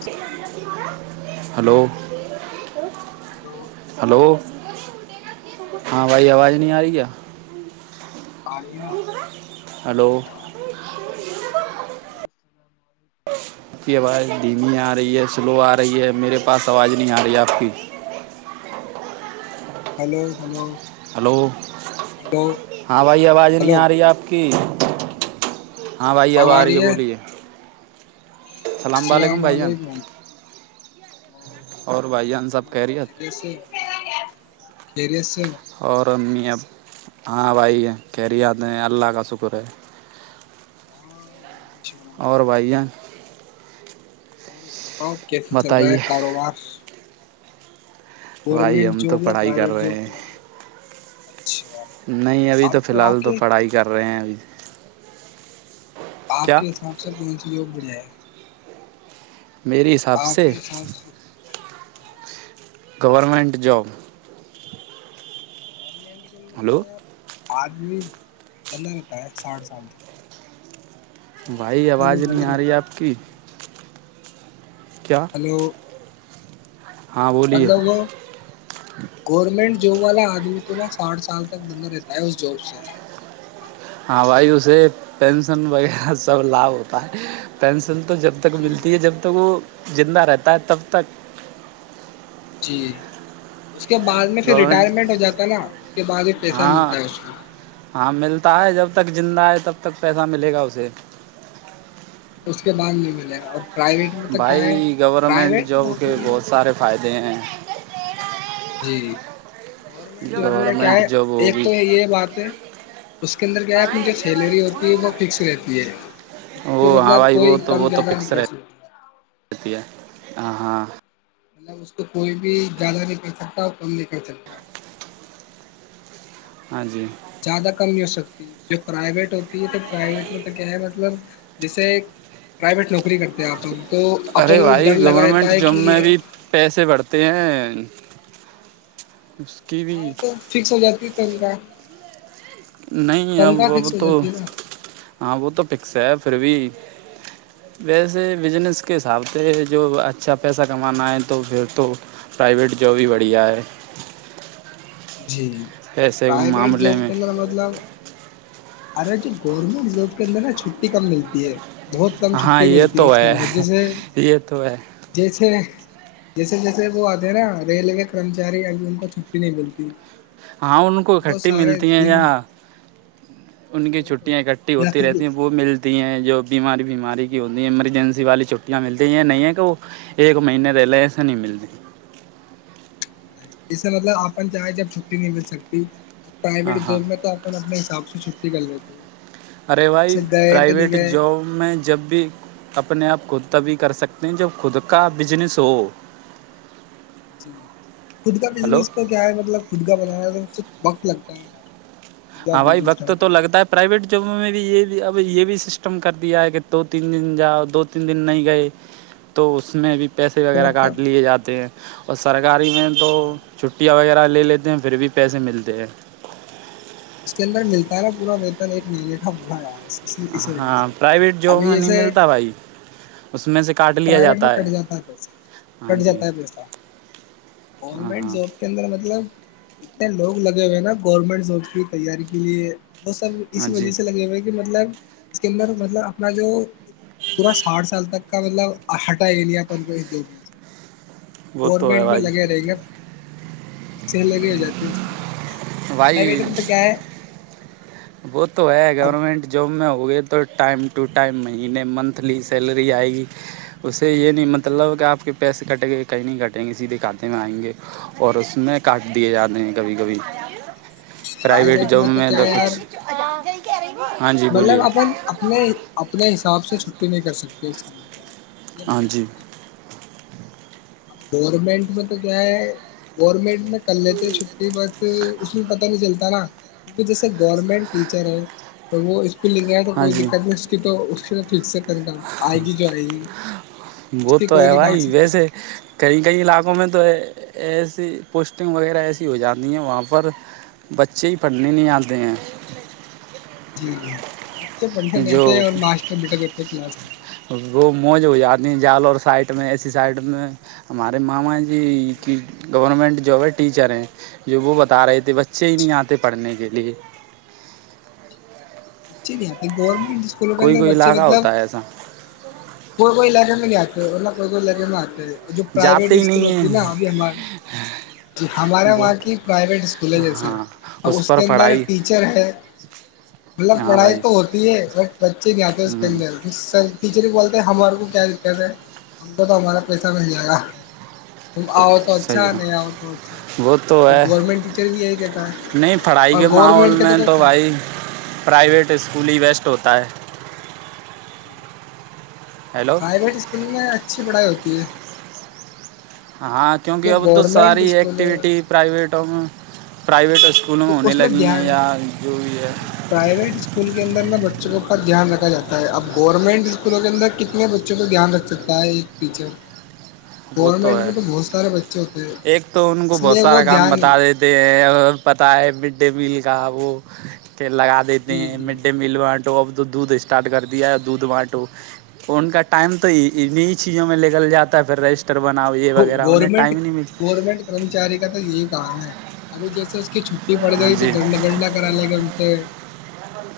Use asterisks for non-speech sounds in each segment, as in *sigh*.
السلام علیکم hello hello hello hello ہاں بھائی آواز نہیں آ رہی کیا *unintelligible* *inaudible* ہلو ہلو السلام علیکم آپ کی آواز دھیمی آ رہی ہے سلو آ رہی ہے میرے پاس آواز نہیں آ رہی ہے آپ کی ہلو ہلو ہلو ہلو ہاں بھائی آواز نہیں ہلو آ رہی آپ کی *inaudible* ہاں بھائی اب آ رہی ہے بولیے السلام علیکم وعلیکم اور بھائی السلام جان سب خیریت اورے *unintelligible* *unintelligible* می اب ہاں بھائی کہہری آتے ہیں اللہ کا شکر ہے شکنا اور چاہیے بھائی کیا جان کریں *inaudible* آاؤں کیسے چل رہا بتائیے ہے کاروبار بھائی گورنمنٹ ہم تو جاب یا پڑھائی کر پرائیویٹ رہے جاب کے ہیں بارے میں ب نہیں ابھی تو فی آپ الحال تو کے پڑھائی کر رہے ہیں اب آپ کیا کے حساب سے کون سیوگ بڑ جائے *unintelligible* میرری حساب سے حساب سے گورنمنٹ جاب گنمٹ *unintelligible* کے اندر کیا ہلو ہے آپ آدمی بندا رہتا ہے ساٹھ سال تک تو ساٹھ سال بھائی تک وہ آواز بند نہیں آ رہی ہے رہتا اس آپ کے کی اندر ہی۔ کیا ہلو ہاں بولیے مطلو گو گورمنٹ جاب والا آدمی تو نا ساٹھ سال تک بندہ رہتا ہے اس جاب سے ہاں بھائی اسے پینشن وغیرہ سب لابھ ہوتا ہے پینشن پن تو جب تک جی ملتی ہے جب تک وہ زندہ رہتا ہے تب تک جی اس کے بع میں پھر گورنمنٹ ریٹائرمنٹ ہو جاتا ہے نا اس کے بعد ایک پیسہ ہاں ملتا ہے اس میں ہاں ملتا ہے جب تک زندہ ہے تب تک پیسہ ملے گا اسے اس کے بعد نہیں ملے گا اور پرائیویٹ میں تو کیا ہے بھائی گورنمنٹ پرائیویٹ جاب کے نوکری بہت سارے فائدے ج *unintelligible* جی گورنمنٹ جاب میں کیا گورنمنٹ ہے جاب ایک ہوگی تو یہ بات ہے اس کے اندر کیا ہے اپنی جو سیلری ہوتی ہے وہ فکس رہتی ہے اس کو وہ ہاں مطلب بھائی کوئی وہ تو کم وہ تو جیادہ نہیں فکس کر سکتی ہ ہاں مطلب اس کو کوئی بھی زیادہ نہیں کر سکتا اور کم نہیں کر سکتا ہاں جی زیادہ کم نہیں ہو سکتی جو پرائیویٹ ہوتی ہے تو پرائیویٹ میں تو کیا ہے مطلب جیسے پرائیویٹ نوکری کرتے ہیں آپ ل ارے بھائی گورنمنٹ جاب میں بھی پیسے بڑھتے ہیں بہار کی اوج عا رہی ہے *unintelligible* ہاں تو فکس ہو جاتی چی گا *unintelligible* نہیں اب اب تو ہے نا ہاں وہ تو پکس ہے پھر بھی ویسے بزنس کے حساب سے جو اچھا پیسہ کمانا ہے تو پھر تو پرائیویٹ جواب ہی بڑھیا ہے جی پیسے کے پرائیویٹ معاملے جاب میں کے اندر مطلب ارے جو گورنمنٹ جاب کے اندر ہے چھٹی کم ملتی ہے بہت کم ہاں چھٹی یہ ملتی ہے تو اس کے اندر جیسے یہ تو ہے جیسے جیسے جیسے وہ آتے ہیں نا ریلوے کے کرمچاری اب ان کو چھٹی نہیں ملتی ہاں ان کو کھٹی ملتی ہیں یا ان کی چھٹیاں اکٹھی یا ہوتی پھر رہتی ہیں وہ ملتی ہیں جو بیماری بیماری کی ہوتی ہے ایمرجنسی والی چھٹیاں ملتی ہیں یہ نہیں ہے کہ وہ ایک مہینے رہ لے ایسے نہیں ملتے نہیں اسسے مطلب آپن چاہیں جب چھٹی نہیں مل سکتی ہاں پرائیویٹ ہاں جاب میں تو اپ اپنے حساب اس سے چھٹی کرل دیتی ہے ارےوائی پرائیویٹ جاب میں جب بھی اپنے آپ کو تبی کر سکتے ہیں جب خود کا بزنس ہو جی جی خود کا ہلو بزنس تو کیا ہے مطلب خود کا بنانا تو وقت لگتا ہے یار خود کا ہاں بھائی بزنس وقت کھڑا تو کرنا لگتا ہے پرائیویٹ جب ہمیں بھی یہ بھی اب یہ بھی سسٹم کر دیا ہے کہ دو تین دن جاؤ دو تین دن نہیں گئے تو اس میں بھی پیسے تو وغیرہ مطلب کاٹ لیے جاتے ہیں اور سارا گاری میں تو ہاں چھٹیاں وغیرہ پ لے لیتے ہیں پھر بھی پیسے ملتے ہیں اس کے اندر ملتا ہے نا پورا ویتن ایک مہینے کا مڑا آیا اس کا اس و ہاں پرائیویٹ جاب ابھی میں نہیں جیسے ملتا بھائی اس میں سے کاٹ لیا پرائیویٹ میں کٹ جاتا ہے پ ہاں کٹ جی جاتا ہے پیسہ ہاں گورنمنٹ ہاں جاب کے اندر مطلب اتنے لوگ لگے ہوئے ہیں نا گورنمنٹ س کی تیاری کے لیے وہ سب ہاں اسی جی وجہ سے لگے ہوئے کہ مطلب اس کے اندر مطلب اپنا جو پورا ساٹھ سال تک کا مطلب ہٹا گ لیا اپن کو اس جوک میں سے وہ تو ہے گورنمنٹ میں بھائی لگے رہیں گے پ سے لگی ہو جاتی ہے اس کے اندر اب پرائیویٹ وائی میں تو کیا ہے وہ تو ہے اب گورنمنٹ جاب میں ہو گئے تو تو ٹائم ٹو ٹائم مہینے منتھلی سیلری آئے گی اس سے یہ نہیں مطلب کہ آپ کے پیسے کٹیں گے کہیں نہیں کٹیں گے سیدھے کھاتے میں آئیں گے اور اس میں کاٹ دیے جاتے ہیں کبھی کبھی پرائیویٹ جاب میں تو کچھ *inaudible* جی مطلب بولیے اپن اپنے ہی اپنےس آپ سے چھٹی نہیں کر سکتے اس یہ ہاں میا جی یہ خر اب گورنمنٹ میں تو کیا ہے گورنمنٹ میں کر لیتے چھٹی بس اس میں پتہ نہیں چلتا نا کیونکہ جیسے گورنمنٹ ٹیچر ہیں تو وہ پ ل گیا تو ہاں کوئی جی دقت نہیں اس کی تو فکسک ن کا آئے گی جو آئے گی اس وہ سے تو کوئی ہے نہیں کاٹ بھائی سکتا ویسے کئی کئی علاقوں میں تو ایسی پوسٹنگ وغیرہ ایسی ہو جاتی ہیں وہاں پر بچے ہی پڑھنے نہیں آتے ہیں جٹھیک جو کلاس کے اندر وہ موج ہو جاتی ہیں جال اور سائڈ میں ایسی سائڈ میں ہمارے ماما جی گورنمنٹ وہ ٹیچر ہیں جو وہ بتا رہے تھے بچے ہی نہیں اچھا آتے پڑھنے کے لیے اچھی نہیں آتے گورنمنٹ اسکولوں کے کوئی اندر کوئی بچے علاقہ مطلب ہوتا ہے ایسا کوئیلاقے میں نہیں آ ہے کوئی کوئی لگے میں آچتے ہے جو پرائیویٹ جاتے ہی اسکول نہیں ہوتی ہے نا ہیں ابھی ہمار جی ہمارے وہ وہاں کی پرائیویٹ اسکول ہے جیسے ہاں ا اس پر کے اندر پڑھائی ٹیچر ہے مطلب ہاں پڑھائی بھائی تو ہوتی ہے بٹ بچے نہیں آتے ہیں اس کے اندر سر ٹیچر کو بول ہمار کو کیا دقت ہے ہم کو تو ہمارا پیسہ مل جائے گا تم آؤ تو اچھا صحیح ہے نہیں آؤ تو وہ تو اچھا ہے گورنمنٹ ٹیچر بھی یہی کہتا ہے نہیں پڑھائی اور کے ماحول گورنمنٹ کہتے میں کون تو سر بھائی پرائیویٹ اسکولی ویسٹ ہوتا ہے جی ہیلو پرائیویٹ اسکول میں اچھی پڑھائی ہوتی پ ہاں کیونکہ اب تو ساری اسکول ہے ایکٹیوٹی پرائیوٹ ا پرائیویٹ اسکولوں میں جی ہونے اس لگی ہیں دھیان یا جو بھی ہے کیونکہ پرائیویٹ اسکول کے اندر نا بچوں کے اوپس دھیان رکھا جاتا ہے اب گورنمنٹ اسکولوں کے اندر کتنے بچوں پہ دھیان رکھ سکتا ہے ایک ٹیچر وہ تو گورنمنٹ ہے میں بہت سارے بچے ہوتے ہیں ایک تو ان کو اس بہت لیے وہ سارا کام دھیان نہیں بتا دیتے ہیں اور پتا ہے مڈ ڈے میل گؤو کے لگا دیتے جی ہیں جی مڈ ڈے میل اب تو دودھ اسٹارٹ کر دیا ہے دودھ باٹو ان کا ٹائم تو انیں چیزوں میں لگل جاتا ہے پھر رسٹ گورنمنٹ گورنمنٹ کرمچاری کا تو یہ کام ہے ابھی جیسے کی چھٹی پڑ ہاں گئی تو جی دنڈ دنڈا کرا لے گا ان سے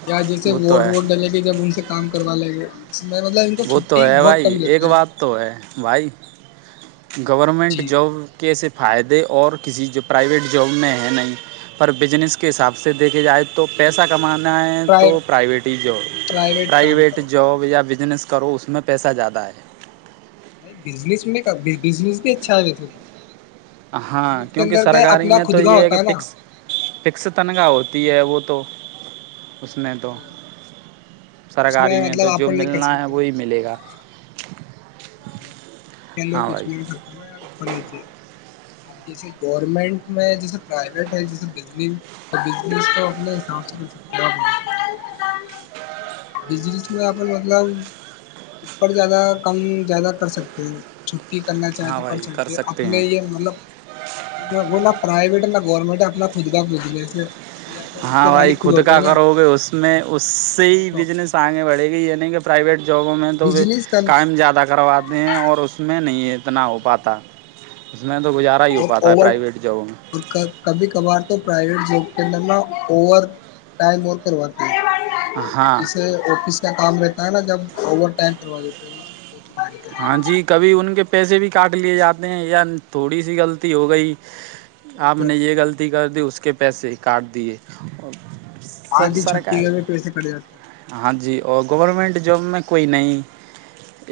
یا جیسے وہ تو ووٹ ہے ووٹ ڈلے گی جب ان سے کام کروا لیں گے اس میں مطلب ان کو وہ تو چھٹی ہے بہت بھائی کم ایک دیتے ہیں بات تو ہے وائی گورنمنٹ جی جاب کے سے فائدے اور کسی جو پرائیویٹ جاب میں ہے نہیں پر بزنس کے حساب سے جی دیکھا جائے تو پیسہ کمانا ہے تو پرائی پرائیویٹ ہی جاب کام پرائیویٹ کرو جاب یا بچ *inaudible* کرو اس میں پیسہ زیادہ ہے نہیں بزنس میں بزنس بھی اچھا ہے تھے تو ہاں بزنس کے کیونکہ اندر کیا سرکاری اپنا میں خود تو کا یہ ہے ہوتا کہ نا فکس فکس تنخواہ ہوتی ہے وہ تو اس میں تو جی اس سرکاری میں مطلب تو جو آپن نہیں کر ملنا ہے سکتے وہی ملے گا جی اس کے اندر ہاں کچھ بھائی بھی کرتا نا یار اوپر لیجے اب جیسے گورمنٹ میں جیسےیٹ ہے جیس اپنےاب سےکس میں اپ مطلب اپر زیادہ کم زیادہ کر سکتے ہیں چ کرنا چاہے تو کر سکتے ہیں اپنے یہ مطلب وہ نہ پرائیویٹ ہے نہ گورنمنٹ ہے اپنا اود کاا بود گ سر ہاں بھائی خود کا کرو گے اس میں اس سے وہ ہی تو بزنس آگے بڑھے گی یعنی کہ پرائیویٹ جابوں میں تو وہ بجنس کا کاائم زیادہ کرواتے ہیں اور اس میں نہیں اتنا ہو پاتا اس میں تو گزارا ہی ہو اور پاتا او ہے اور پرائیویٹ جابوں میں کبھی کبھار تو پرائیویٹ جاب کے اندر نہا اوور ٹائم اور کرواتی ہے ہاں جیسے آفس کا کام رہ نا جب اوور ٹائم کروا دیتے تین گھنٹے ہاں جی کبھی ان کے پیسے بھی کاٹ لیے جاتے ہیں یا تھوڑی سی غلطی ہو گئی وہی آپ تو نے یہ غلطی کر دی اس اس کے پیسے کاٹ دیے سب آدھی چھٹی سرکاری گ میں پیسے کٹ جاتے تھے ہاں جی اور گورمنٹ جاب میں کوئی نہیں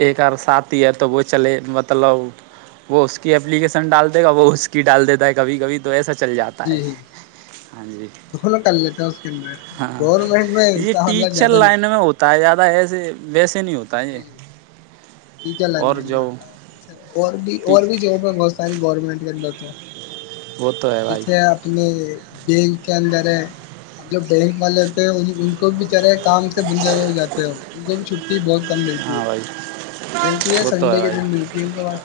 ایک اور ات ہی ہے تو وہ چلے مطلب وہ اس کی اپلیکیشن ڈال دے گا وہ اس کی ڈال دیتا ہے کبھی کبھی تو ایسا چل جاتا ہے جی ہاں جی دونوں کر لیتا ہے اس کے اندر ہاں گورنمنٹ میں اس یہ کا حلہ ٹیچر زیادہ نہیں لائن میں ہوتا ہے زیادہ ایسے بس سے نہیں ہوتا یہ جی ٹیچر اور لگنے جو میںتا ہے جیسے اور بھی اور بھی ج میں بہت ساری گورنمنٹ ل تو *unintelligible* وہ تو ہے بھائی جیسے اپ نے بینک کے اندر ہے اور جو بینک والے ہوتے ہیں ان بچارے کام سے بندے ہو جاتے ہو ان کو بھی چھٹی بہت کم ملتی ہاں ہے بھائی ملتی وہ تو ہے سنڈے کے بھائی دن ملتی ہے ان کے پاس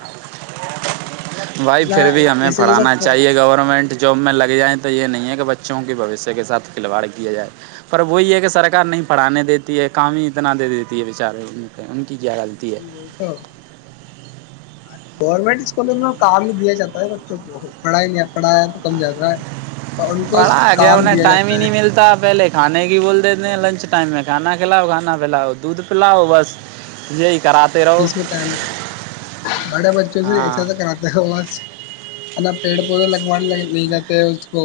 بھائی نہ پھر بھی ہمیں ایسے جیسا پڑھانا چاہیے گورنمنٹ جاب میں لگ جائیں تو یہ نہیں ہے کہ بچوں کے بھشیہ کے ساتھ کھلواڑ کیا جائے پر وہی یہ ہے کہ سرک نہیں پڑانے دیتی ہے کام ہی اتنا دے دیتی ہے بیچارے ان ان کی کیا ڈالتی ہے جی وہی تو گورنمنٹ اسکولوں میں کام ہی دیا جاتا ہے بچوں کو پڑھائی نہیں پڑھایا تو کم جاتا ہے اور ان کو پڑا گ کام انہیں دیا ٹائم ہی جاتا ہے نہیں ملتا پہلے کھانے کی بول دیتے ہیں لنچ ٹائم میں کھانا کھلاؤ کھانا پلاؤ دودھ پلاؤ بس یہی کراتے رہو جس میں ٹائم نکالا بڑے بچوں سے ہاں ایساسا کراتا ہے وہ ہے نا پیڑ پودے لگوانے لے جاتے ہیں اس کو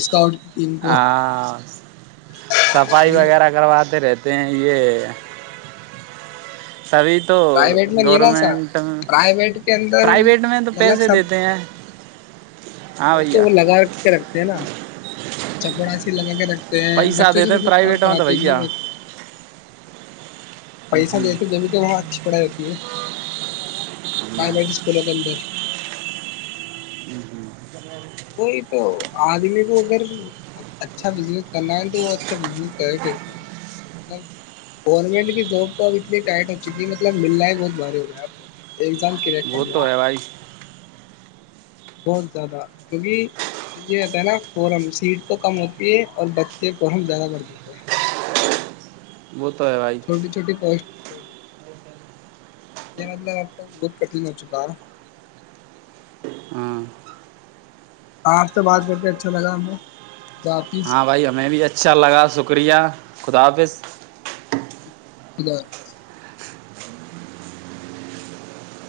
اسکاٹ ہاں صفائی وغیرہ کرواتے رہتے تے ہیں یہ سبھی تو پرائیویٹ میں نہیں ہے نا ایسا گورنمنٹ پرائیویٹ کے اندر پرائیویٹ میں تو مطلب پیسے سب دیتے ہیں ہاں تو بھیا وہ لگا کے رکھتے ہیں نا چپڑا س لگا کے رکھ پیسہ بچوں سے دیتے ہیں مطلب کام پرائیویٹ میں تو کراتے بھی وہ بھیا ایکسٹ پیسہ دیتے جبھی تو وہاں اچھی پڑھائی ہو ج *unintelligible* پرائوٹ اسکول کے اندر وہی تو آدمی کو اگر اچھا بزنس کرنا ہے تو وہ اچھا بزس کر کرنا ہے مطلب گورنمنٹ کی جاب تو اب اتنی ٹائٹ ہو چکی مطلب ملنا ہی بہت بھاری ہو گا ہے اب تو ایگزام کلیئر بت کرنا تو ہے بھائی بہت زیادہ کیونکہ یہ رہتا ہے نا فورم سیٹ تو کم ہوتی ہے اور بچے فورم زیادہ بڑ دیتے ہیں بت *unintelligible* چھوٹی چھوٹی پوسٹ اس لیے مطلب اب تو بہت کٹھن ہو چکا ہےا ہاں آج تو بات کر کے اچھا لگا ہمیں حافظ ہاں بھائی ہمیں بھی اچھا لگا شکریہ خدا حافظ اد *unintelligible*